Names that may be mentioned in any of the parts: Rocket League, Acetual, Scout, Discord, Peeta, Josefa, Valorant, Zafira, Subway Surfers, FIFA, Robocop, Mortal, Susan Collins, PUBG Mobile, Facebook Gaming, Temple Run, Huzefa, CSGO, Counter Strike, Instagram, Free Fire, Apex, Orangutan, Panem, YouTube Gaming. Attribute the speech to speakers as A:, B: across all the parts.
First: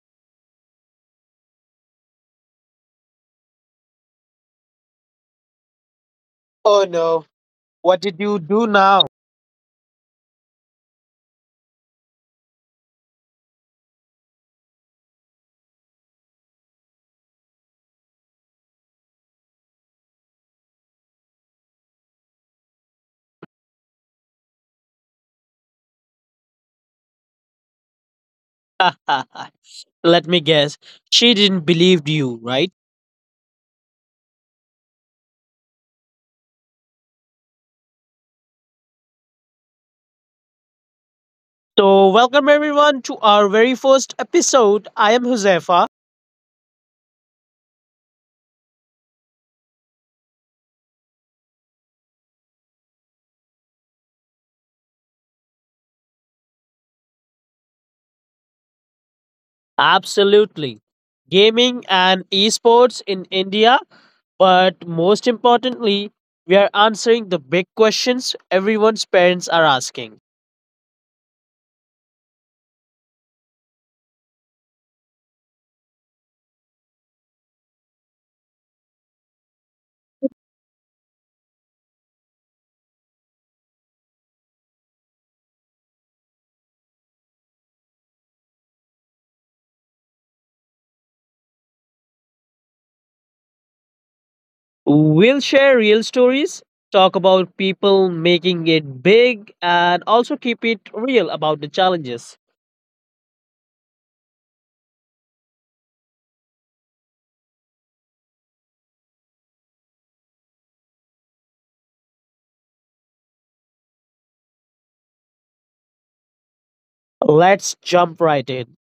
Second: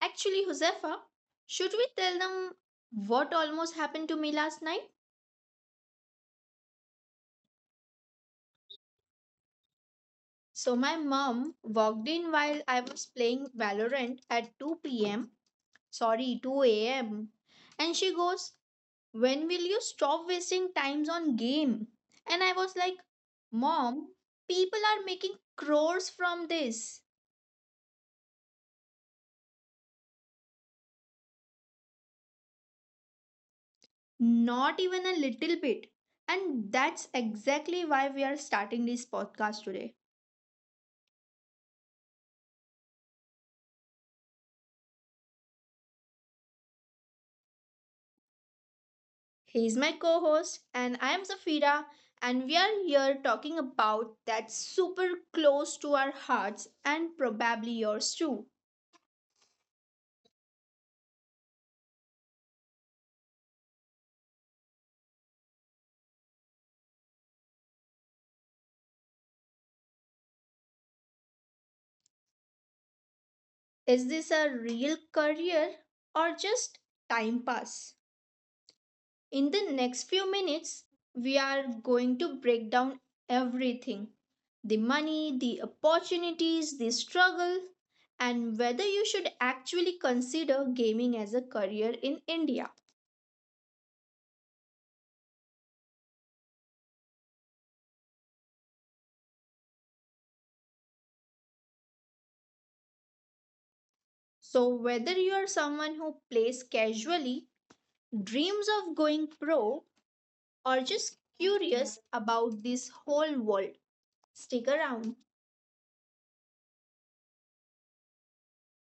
A: actually Josefa. Should we tell them what almost happened to me last night?
B: Oh no. What did you do now?
A: So, my mom walked in while I was playing Valorant at 2 pm. Sorry, 2 am. And she goes, "When will you stop wasting times on game?" And I was like, "Mom, people are making crores from this."
B: Let me guess. She didn't believe you, right?
A: Not even a little bit. And that's exactly why we are starting this podcast today.
B: So, welcome everyone to our very first episode. I am Josefa.
A: He is my co host, and I am Zafira, and we are here talking about that super close to our hearts and probably yours too.
B: Absolutely. Gaming and esports in India. But most importantly, we are answering the big questions everyone's parents are asking.
A: Is this a real career or just time pass? In the next few minutes, we are going to break down everything: the money, the opportunities, the struggle, and whether you should actually consider gaming as a career in India.
B: We'll share real stories, talk about people making it big, and also keep it real about the challenges.
A: So, whether you are someone who plays casually, dreams of going pro, or just curious about this whole world, stick around.
B: Let's jump right in.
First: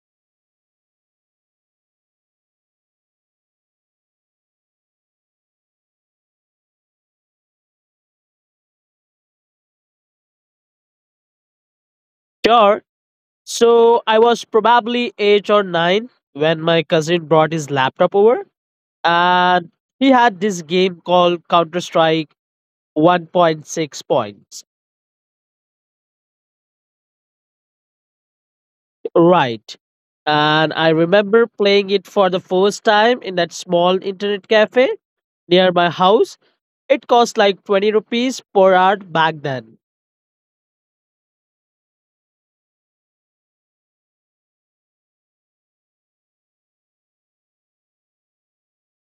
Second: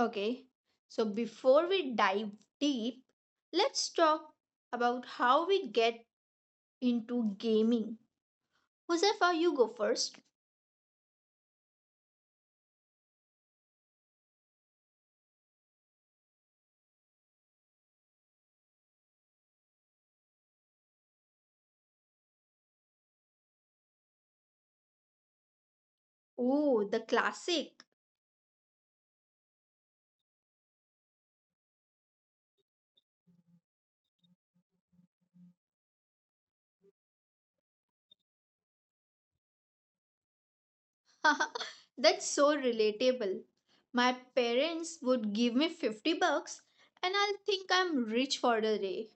A: Okay, so before we dive deep, let's talk about how we get into gaming. Josefa, you go first.
B: Sure. So I was probably eight or nine when my cousin brought his laptop over, and he had this game called Counter Strike 1.6 points.
A: Oh, the classic.
B: Right. And I remember playing it for the first time in that small internet cafe near my house. It cost like 20 rupees per hour back then.
A: That's so relatable. My parents would give me 50 bucks and I'll think I'm rich for the day.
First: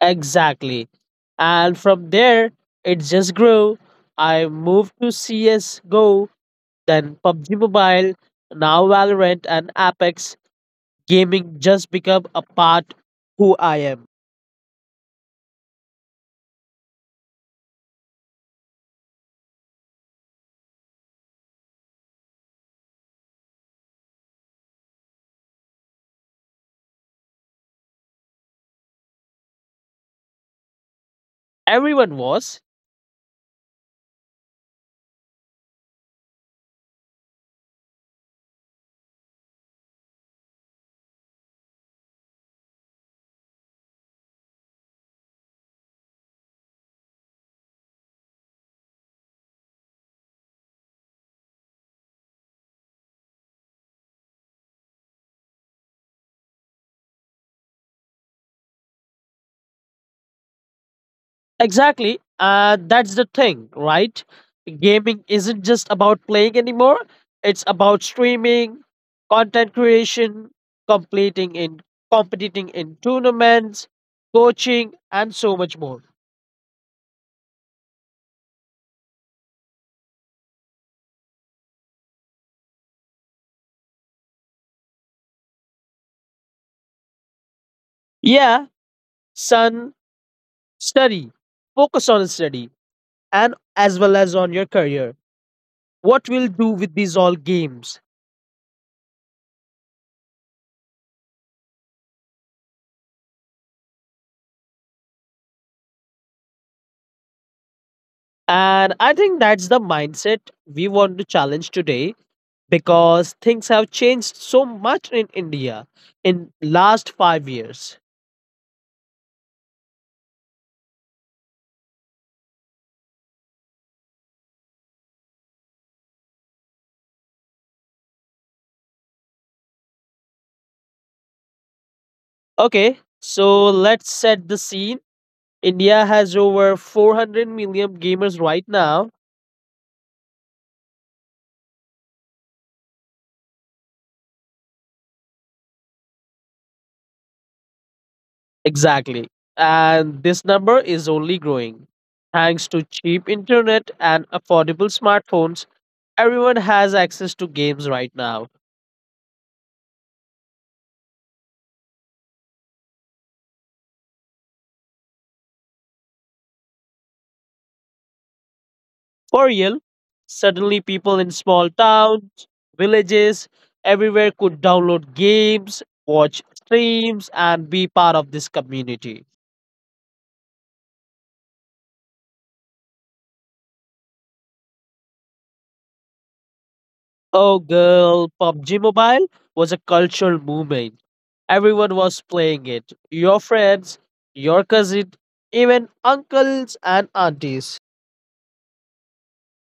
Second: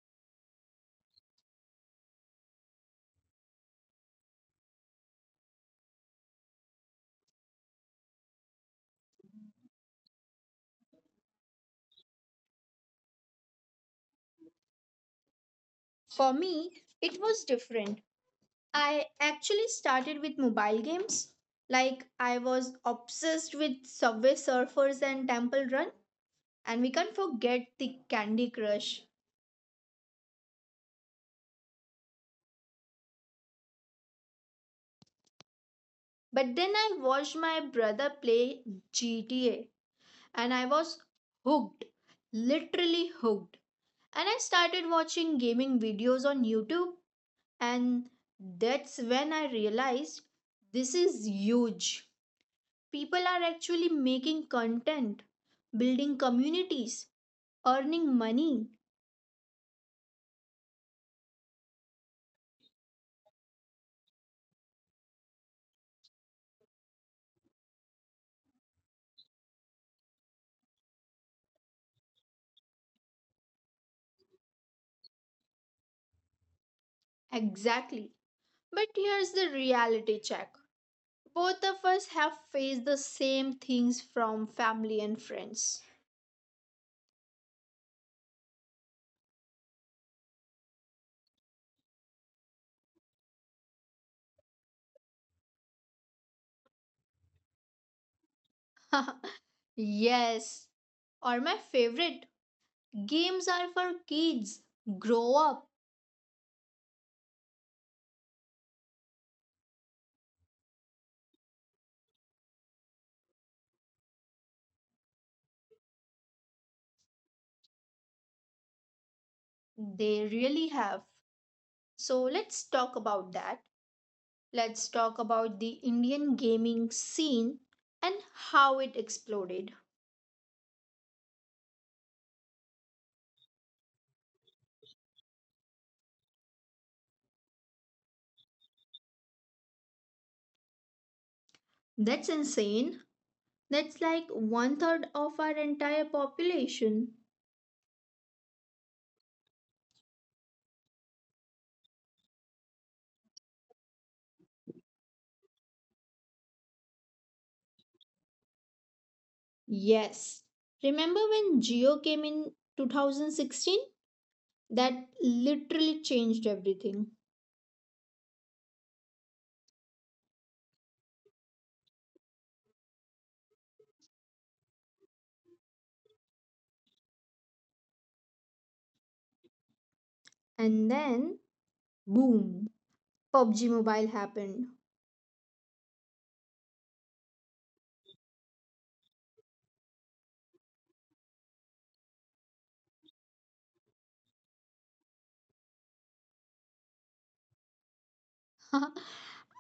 B: Exactly. And from there, it just grew. I moved to CSGO, then PUBG Mobile, now Valorant and Apex. Gaming just become a part who I am.
A: For me, it was different. I actually started with mobile games. Like, I was obsessed with Subway Surfers and Temple Run, and we can't forget the Candy Crush.
B: Everyone was.
A: But then I watched my brother play GTA, and I was hooked, literally hooked. And I started watching gaming videos on YouTube, and that's when I realized this is huge. People are actually making content, building communities, earning money.
B: Exactly. And that's the thing, right? Gaming isn't just about playing anymore. It's about streaming, content creation, completing in competing in tournaments, coaching, and so much more.
A: Exactly. But here's the reality check: both of us have faced the same things from family and friends.
B: Yeah, son, study, focus on study and as well as on your career. What we'll do with these all games?
A: Yes. Or my favorite, games are for kids. Grow up.
B: And I think that's the mindset we want to challenge today, because things have changed so much in India in last 5 years.
A: They really have. So let's talk about that. Let's talk about the Indian gaming scene and how it exploded.
B: Okay, so let's set the scene. India has over 400 million gamers right now.
A: That's insane. That's like one third of our entire population.
B: Exactly. And this number is only growing. Thanks to cheap internet and affordable smartphones, everyone has access to games right now.
A: Yes. Remember when Geo came in 2016? That literally changed everything.
B: For real, suddenly people in small towns, villages, everywhere could download games, watch streams, and be part of this community.
A: And then, boom, PUBG Mobile happened.
B: Oh, girl, PUBG Mobile was a cultural movement. Everyone was playing it. Your friends, your cousin, even uncles and aunties.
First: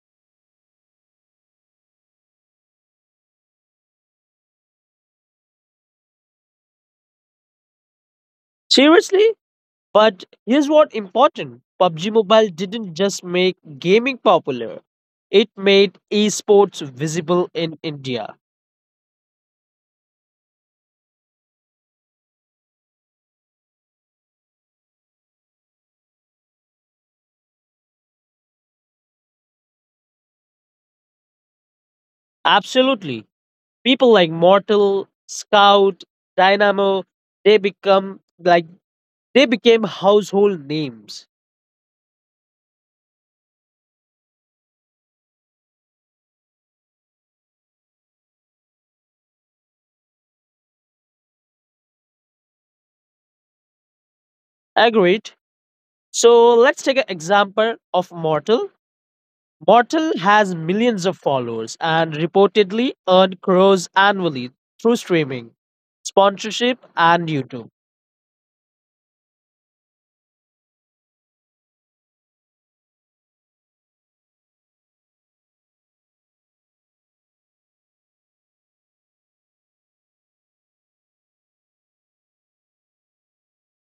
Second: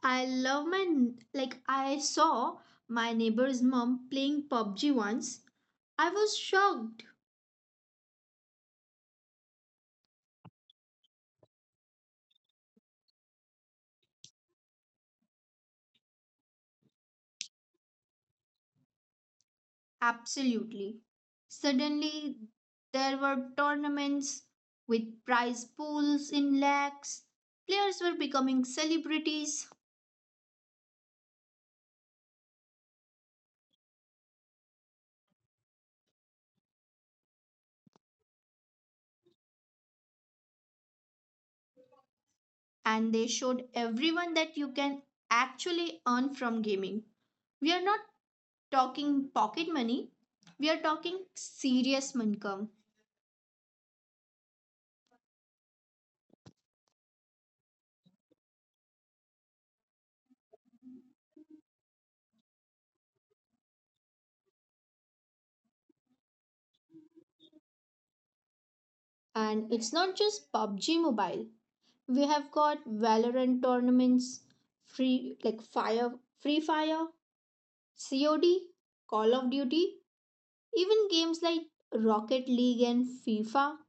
A: I love my, like, I saw my neighbor's mom playing PUBG once. I was shocked.
B: Seriously? But here's what important. PUBG Mobile didn't just make gaming popular. It made esports visible in India.
A: Absolutely. Suddenly, there were tournaments with prize pools in lakhs. Players were becoming celebrities,
B: Absolutely. People like Mortal, Scout, Dynamo, they become like they became household names.
A: and they showed everyone that you can actually earn from gaming. We are not talking pocket money, we are talking serious income.
B: Agreed? So let's take an example of Mortal. Mortal has millions of followers and reportedly earned crores annually through streaming, sponsorship, and YouTube.
A: And it's not just PUBG Mobile. We have got Valorant tournaments, free like fire, free fire, COD, Call of Duty, even games like Rocket League and FIFA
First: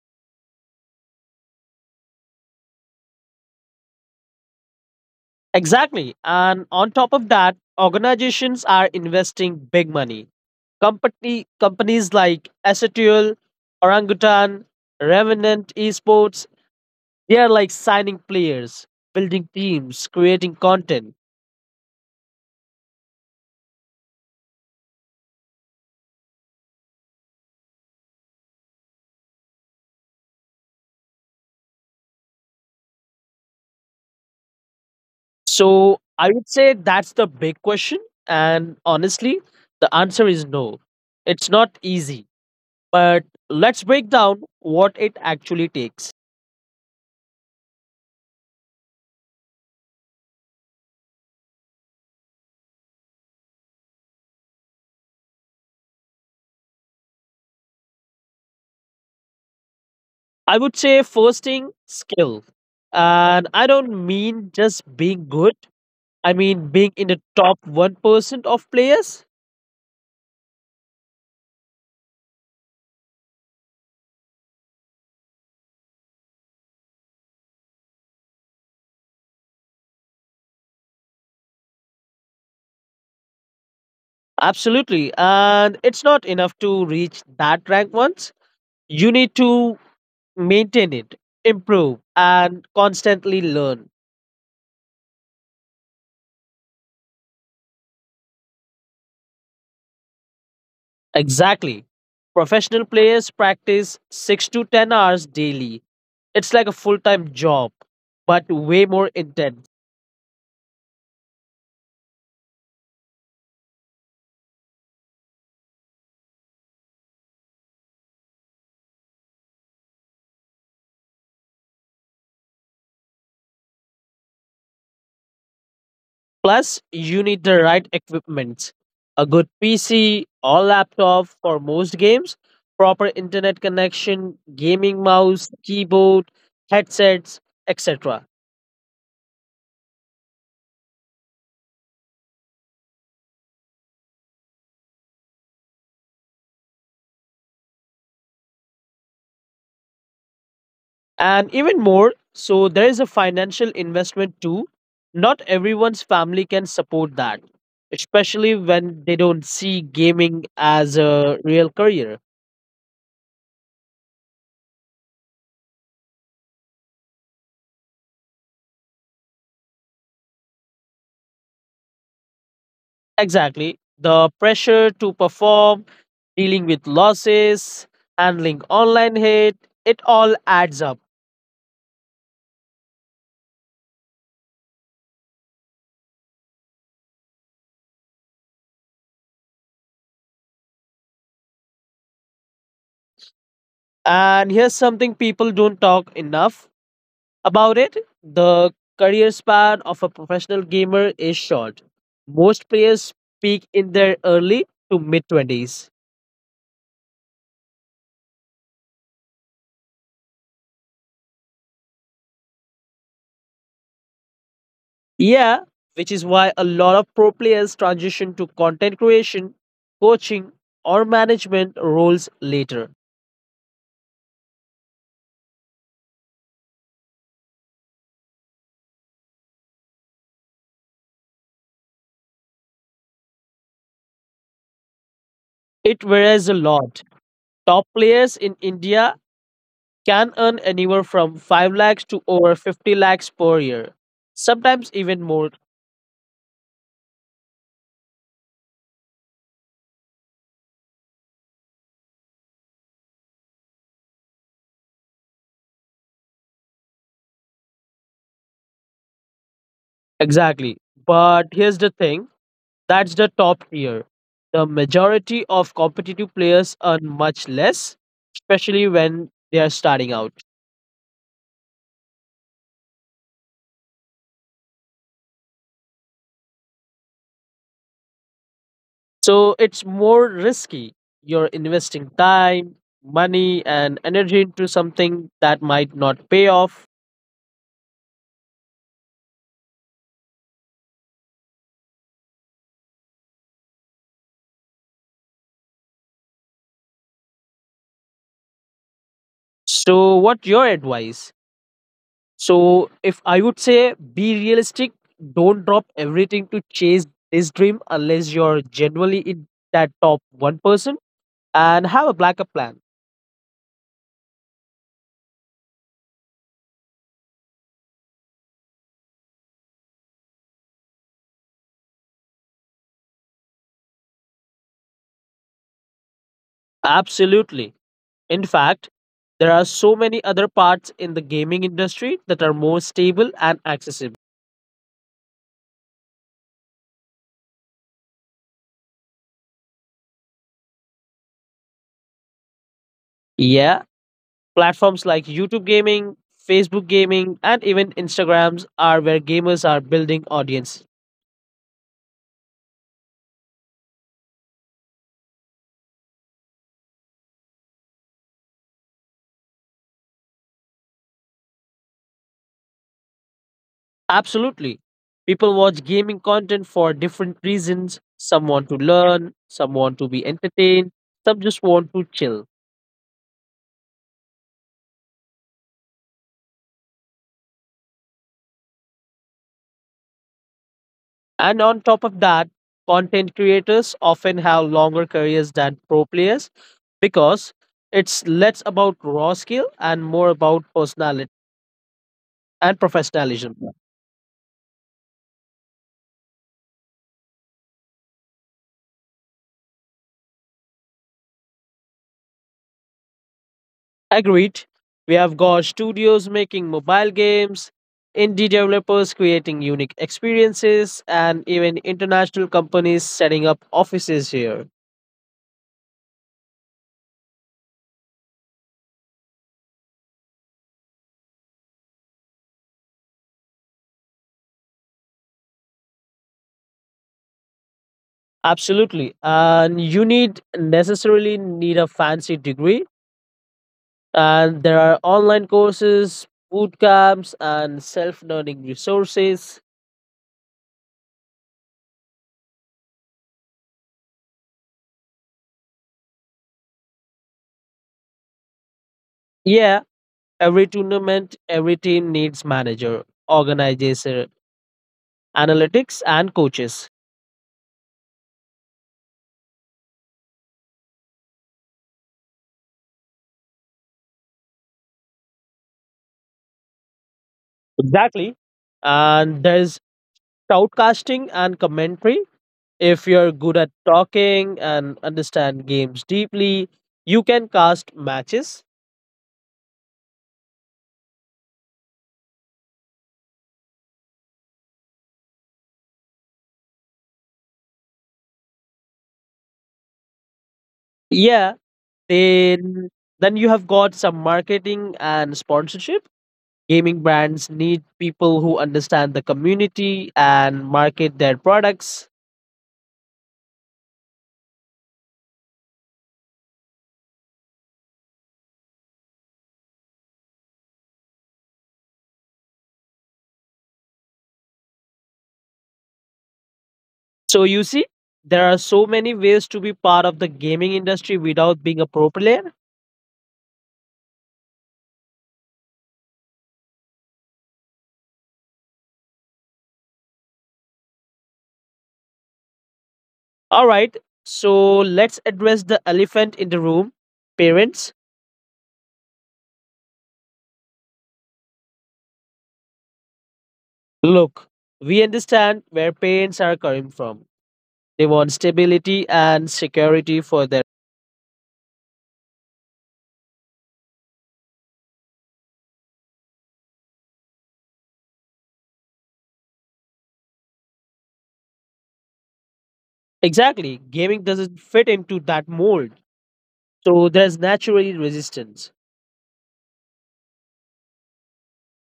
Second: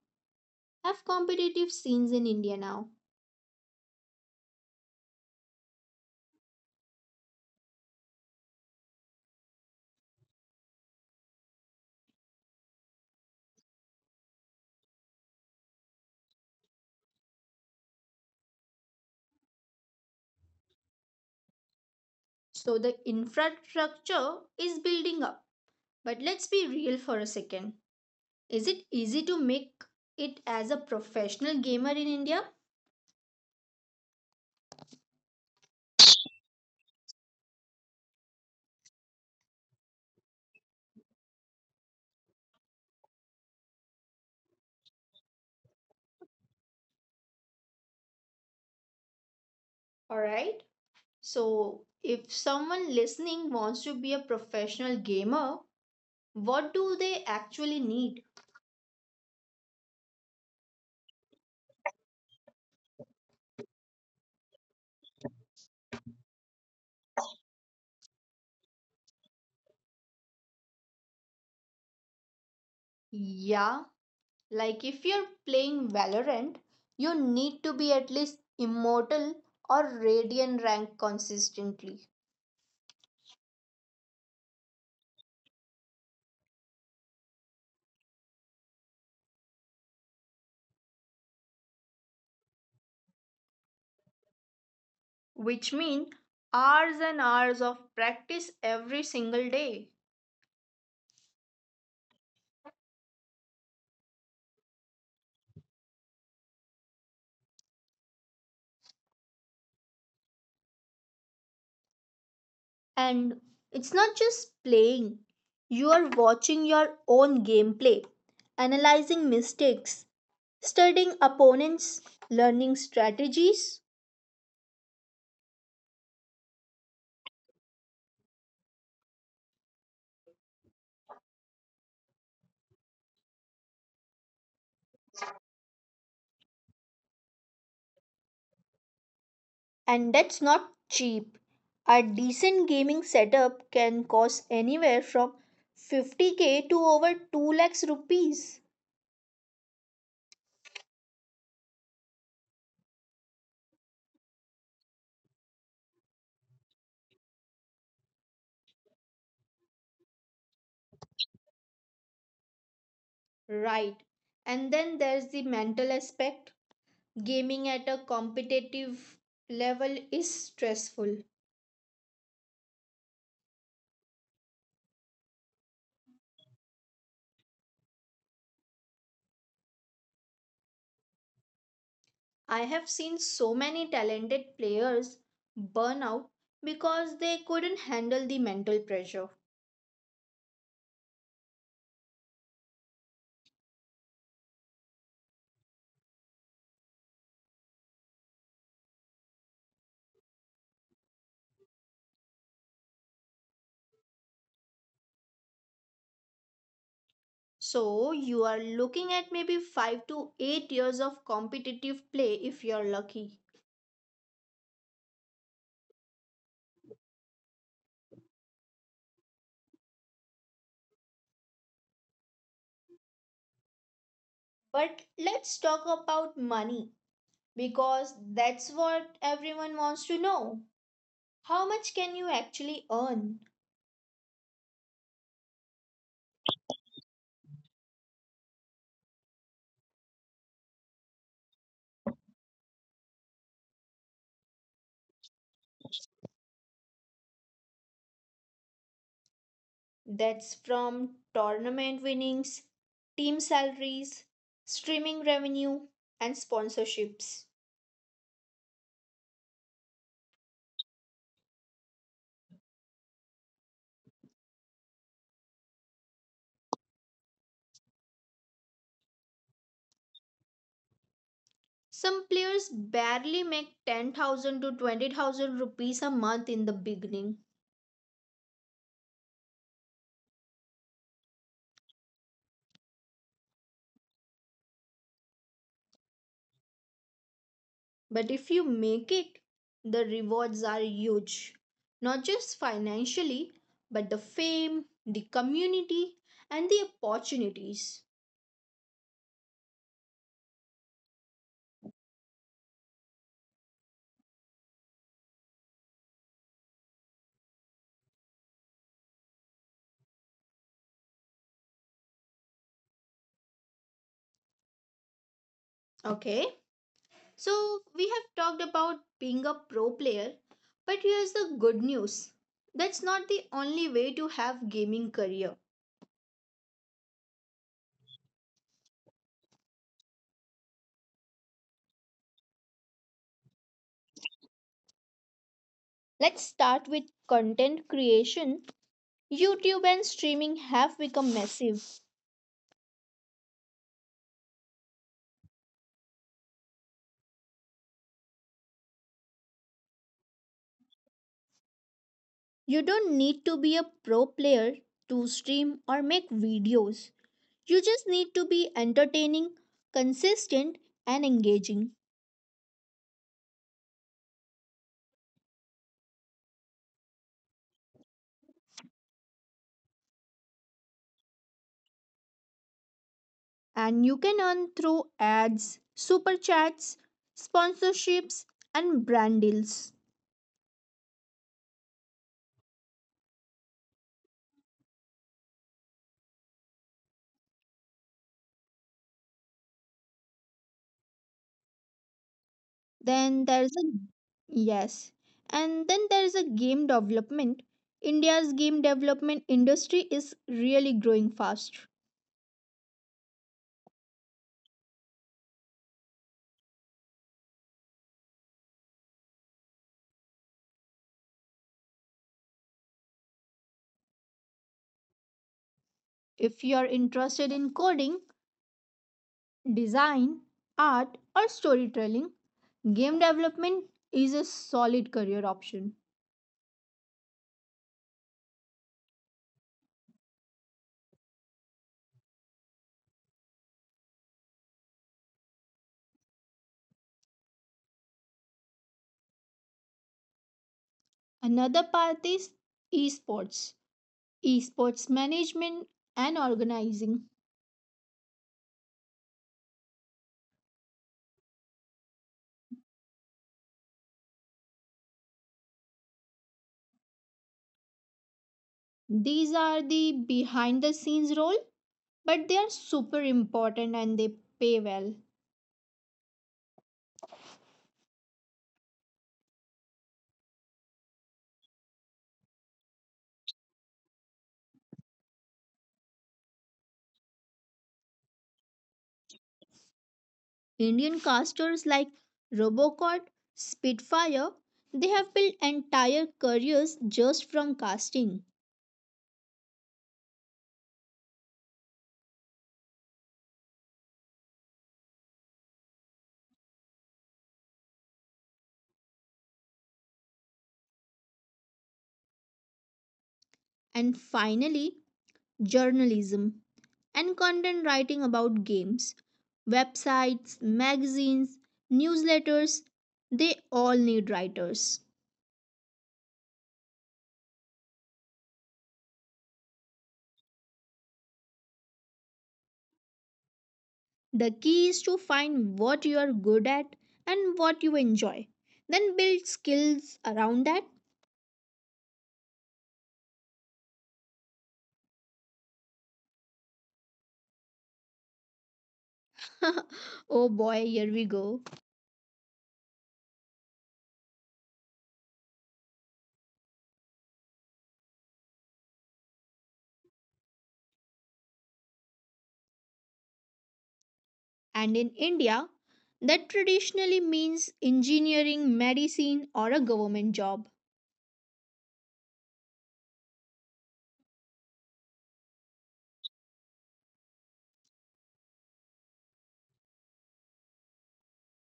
A: have competitive scenes in India now.
B: Exactly. And on top of that, organizations are investing big money. Companies like Acetual, Orangutan, Revenant Esports, they are like signing players, building teams, creating content.
A: So the infrastructure is building up. But let's be real for a second. Is it easy to make it as a professional gamer in India?
B: So I would say that's the big question. And honestly, the answer is no. It's not easy. But let's break down what it actually takes.
A: Alright. So if someone listening wants to be a professional gamer, what do they actually need?
B: I would say, first thing, skill. And I don't mean just being good, I mean being in the top 1% of players.
A: Yeah, like if you're playing Valorant, you need to be at least immortal or radiant rank consistently,
B: Absolutely. And it's not enough to reach that rank once. You need to maintain it, improve, and constantly learn.
A: which means hours and hours of practice every single day.
B: Exactly. Professional players practice 6 to 10 hours daily. It's like a full time job, but way more intense.
A: And it's not just playing, you are watching your own gameplay, analyzing mistakes, studying opponents, learning strategies.
B: Plus, you need the right equipment, a good PC or laptop for most games, proper internet connection, gaming mouse, keyboard, headsets, etc.
A: And that's not cheap. A decent gaming setup can cost anywhere from 50k to over 2 lakhs rupees.
B: And even more, so there is a financial investment too. Not everyone's family can support that, especially when they don't see gaming as a real career.
A: Right. And then there's the mental aspect. Gaming at a competitive level is stressful.
B: Exactly. The pressure to perform, dealing with losses, handling online hate, it all adds up.
A: I have seen so many talented players burn out because they couldn't handle the mental pressure.
B: And here's something people don't talk enough about it, the career span of a professional gamer is short. Most players peak in their early to mid 20s.
A: So, you are looking at maybe 5 to 8 years of competitive play if you're lucky.
B: Yeah, which is why a lot of pro players transition to content creation, coaching, or management roles later.
A: But let's talk about money because that's what everyone wants to know. How much can you actually earn?
B: It varies a lot. Top players in India can earn anywhere from 5 lakhs to over 50 lakhs per year, sometimes even more.
A: That's from tournament winnings, team salaries, streaming revenue, and sponsorships.
B: Exactly. But here's the thing, that's the top tier. The majority of competitive players earn much less, especially when they are starting out.
A: Some players barely make 10,000 to 20,000 rupees a month in the beginning.
B: So it's more risky. You're investing time, money, and energy into something that might not pay off.
A: But if you make it, the rewards are huge. Not just financially, but the fame, the community, and the opportunities.
B: So, what's your advice? So, if I would say be realistic, don't drop everything to chase this dream unless you're genuinely in that top 1%, and have a backup plan.
A: Okay? So, we have talked about being a pro player, but here's the good news. That's not the only way to have gaming career.
B: Absolutely. In fact, there are so many other parts in the gaming industry that are more stable and accessible.
A: Let's start with content creation. YouTube and streaming have become massive.
B: Yeah, platforms like YouTube Gaming, Facebook Gaming, and even Instagrams are where gamers are building audience.
A: You don't need to be a pro player to stream or make videos. You just need to be entertaining, consistent, and engaging.
B: Absolutely. People watch gaming content for different reasons. Some want to learn, some want to be entertained, some just want to chill.
A: And you can earn through ads, super chats, sponsorships, and brand deals.
B: And on top of that, content creators often have longer careers than pro players because it's less about raw skill and more about personality and
A: Then
B: professionalism.
A: there's a yes, and then there's a game development. India's game development industry is really growing fast.
B: Agreed. We have got studios making mobile games, indie developers creating unique experiences, and even international companies setting up offices here.
A: If you're interested in coding, design, art, or storytelling, game development is a solid career option.
B: Absolutely. And you need necessarily need a fancy degree. And there are online courses, boot camps, and self learning resources.
A: Another path is esports, esports management and organizing.
B: Yeah, every tournament, every team needs manager, organizer, analytics, and coaches.
A: These are the behind the scenes role, but they are super important and they pay well.
B: Exactly. And there's shoutcasting and commentary. If you're good at talking and understand games deeply, you can cast matches.
A: Indian casters like Robocop, Spitfire, they have built entire careers just from casting.
B: Yeah, then then you have got some marketing and sponsorship. Gaming brands need people who understand the community and market their products.
A: And finally, journalism, and content writing about games. Websites, magazines, newsletters, they all need writers.
B: So you see, there are so many ways to be part of the gaming industry without being a pro player.
A: The key is to find what you are good at and what you enjoy, then build skills around that.
B: All right, so let's address the elephant in the room, parents.
A: Oh boy, here we go.
B: Look, we understand where parents are coming from. They want stability and security for their.
A: And in India, that traditionally means engineering, medicine, or a government job.
B: Exactly, gaming doesn't fit into that mold. So there's naturally resistance.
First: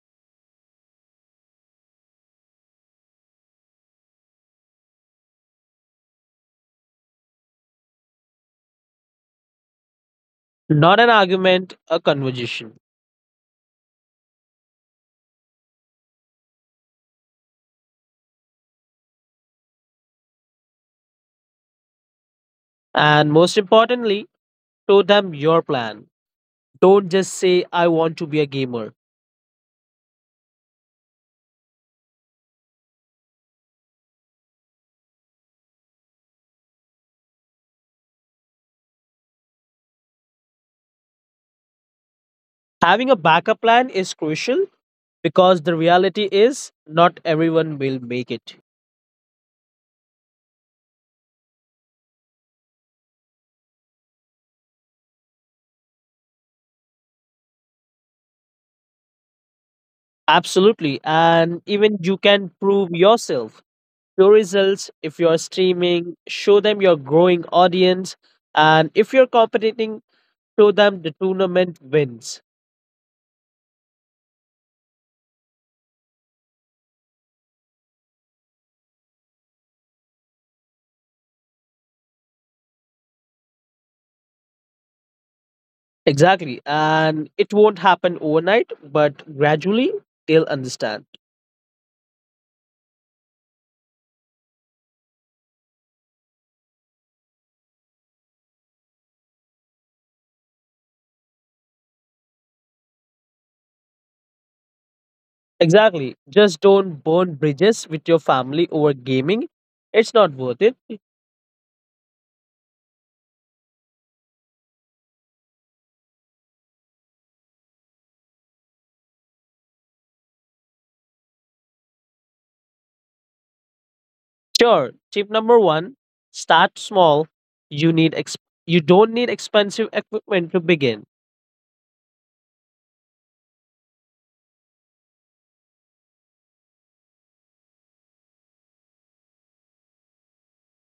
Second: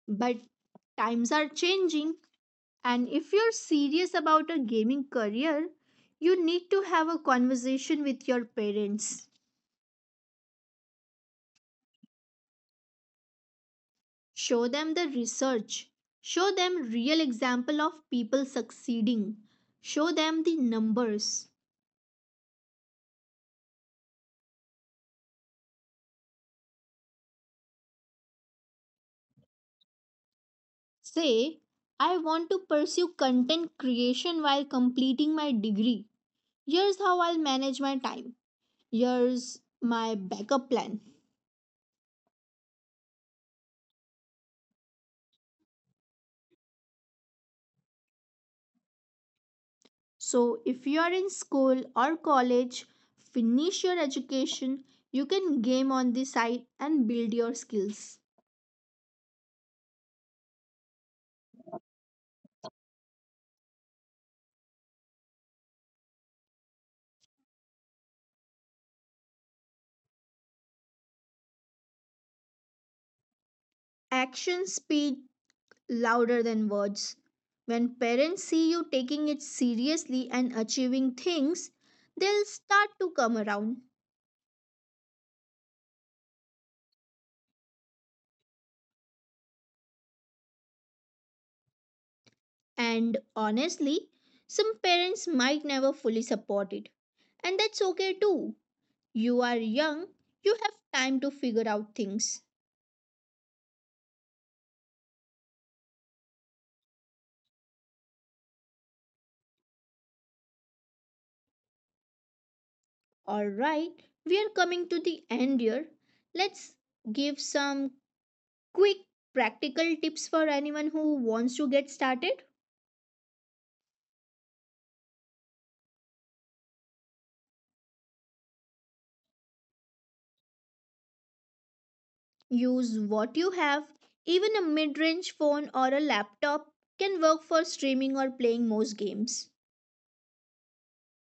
A: But times are changing. And if you're serious about a gaming career, you need to have a conversation with your parents.
B: Not an argument, a conversation.
A: Show them the research. Show them real example of people succeeding. Show them the numbers.
B: And most importantly, show them your plan. Don't just say, I want to be a gamer.
A: Say, "I want to pursue content creation while completing my degree. Here's how I'll manage my time. Here's my backup plan."
B: Having a backup plan is crucial because the reality is not everyone will make it.
A: So, if you are in school or college, finish your education, you can game on the side and build your skills.
B: Absolutely. And even you can prove yourself. Your results, if you're streaming, show them your growing audience. And if you're competing, show them the tournament wins.
A: Actions speak louder than words. When parents see you taking it seriously and achieving things, they'll start to come around.
B: Exactly. And it won't happen overnight, but gradually they'll understand.
A: And honestly, some parents might never fully support it. And that's okay too. You are young, you have time to figure out things.
B: Exactly. Just don't burn bridges with your family over gaming. It's not worth it.
A: Alright, we are coming to the end here. Let's give some quick practical tips for anyone who wants to get started.
B: Sure. Tip number one, start small. You need ex- you don't need expensive equipment to begin.
A: Use what you have. Even a mid range phone or a laptop can work for streaming or playing most games.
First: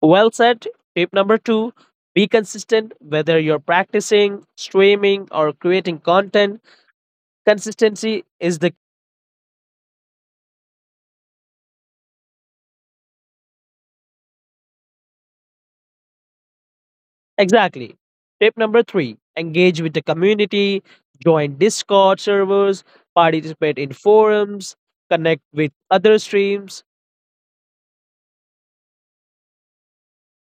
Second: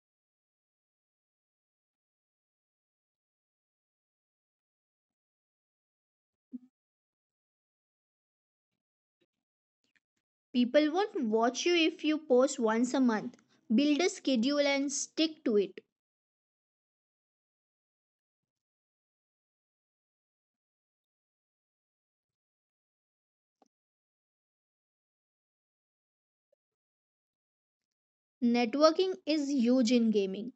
B: Well said. Tip number two, be consistent whether you're practicing, streaming, or creating content. Consistency is the
A: People won't watch you if you post once a month. Build a schedule and stick to it.
B: exactly. Tip number three, engage with the community, join Discord servers, participate in forums, connect with other streams.
A: Networking is huge in gaming.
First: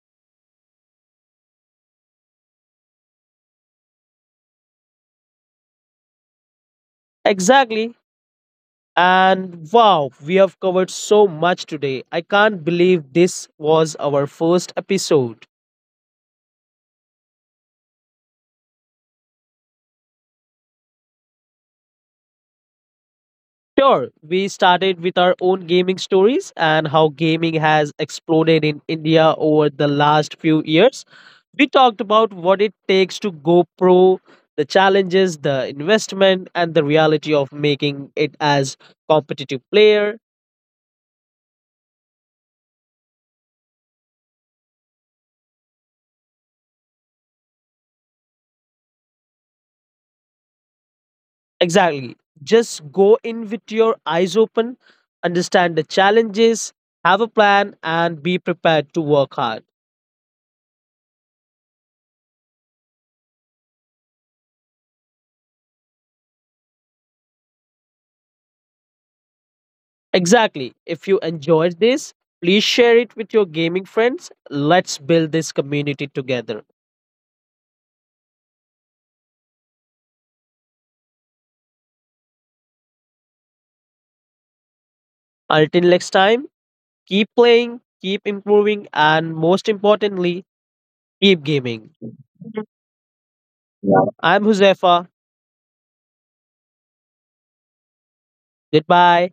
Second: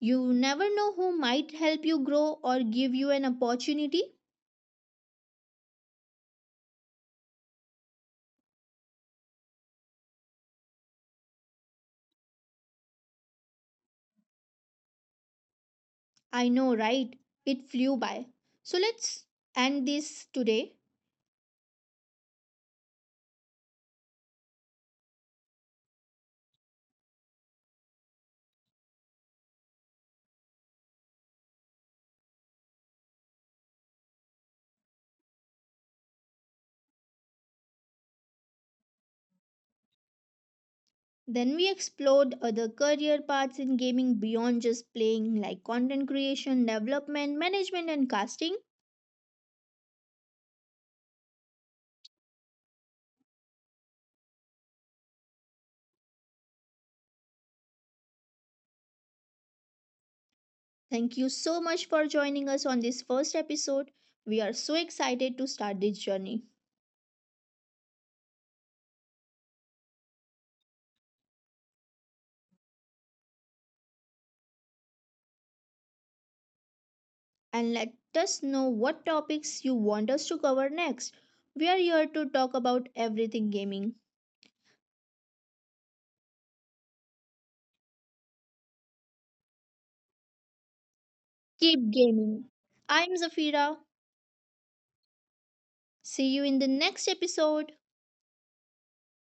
A: You never know who might help you grow or give you an opportunity.
B: Exactly. And wow, we have covered so much today. I can't believe this was our first episode.
A: I know, right? It flew by. So let's end this today.
B: Sure, we started with our own gaming stories and how gaming has exploded in India over the last few years. We talked about what it takes to go pro, the challenges, the investment, and the reality of making it as competitive player.
A: Then we explored other career paths in gaming beyond just playing, like content creation, development, management, and casting.
B: Exactly. Just go in with your eyes open, understand the challenges, have a plan, and be prepared to work hard.
A: Thank you so much for joining us on this first episode. We are so excited to start this journey.
B: Exactly. If you enjoyed this, please share it with your gaming friends. Let's build this community together.
A: And let us know what topics you want us to cover next. We are here to talk about everything gaming.
B: Until next time, keep playing, keep improving, and most importantly, keep
A: Keep
B: gaming.
A: gaming. I'm Zafira.
B: I'm Huzefa.
A: See you in the next episode.
B: Goodbye.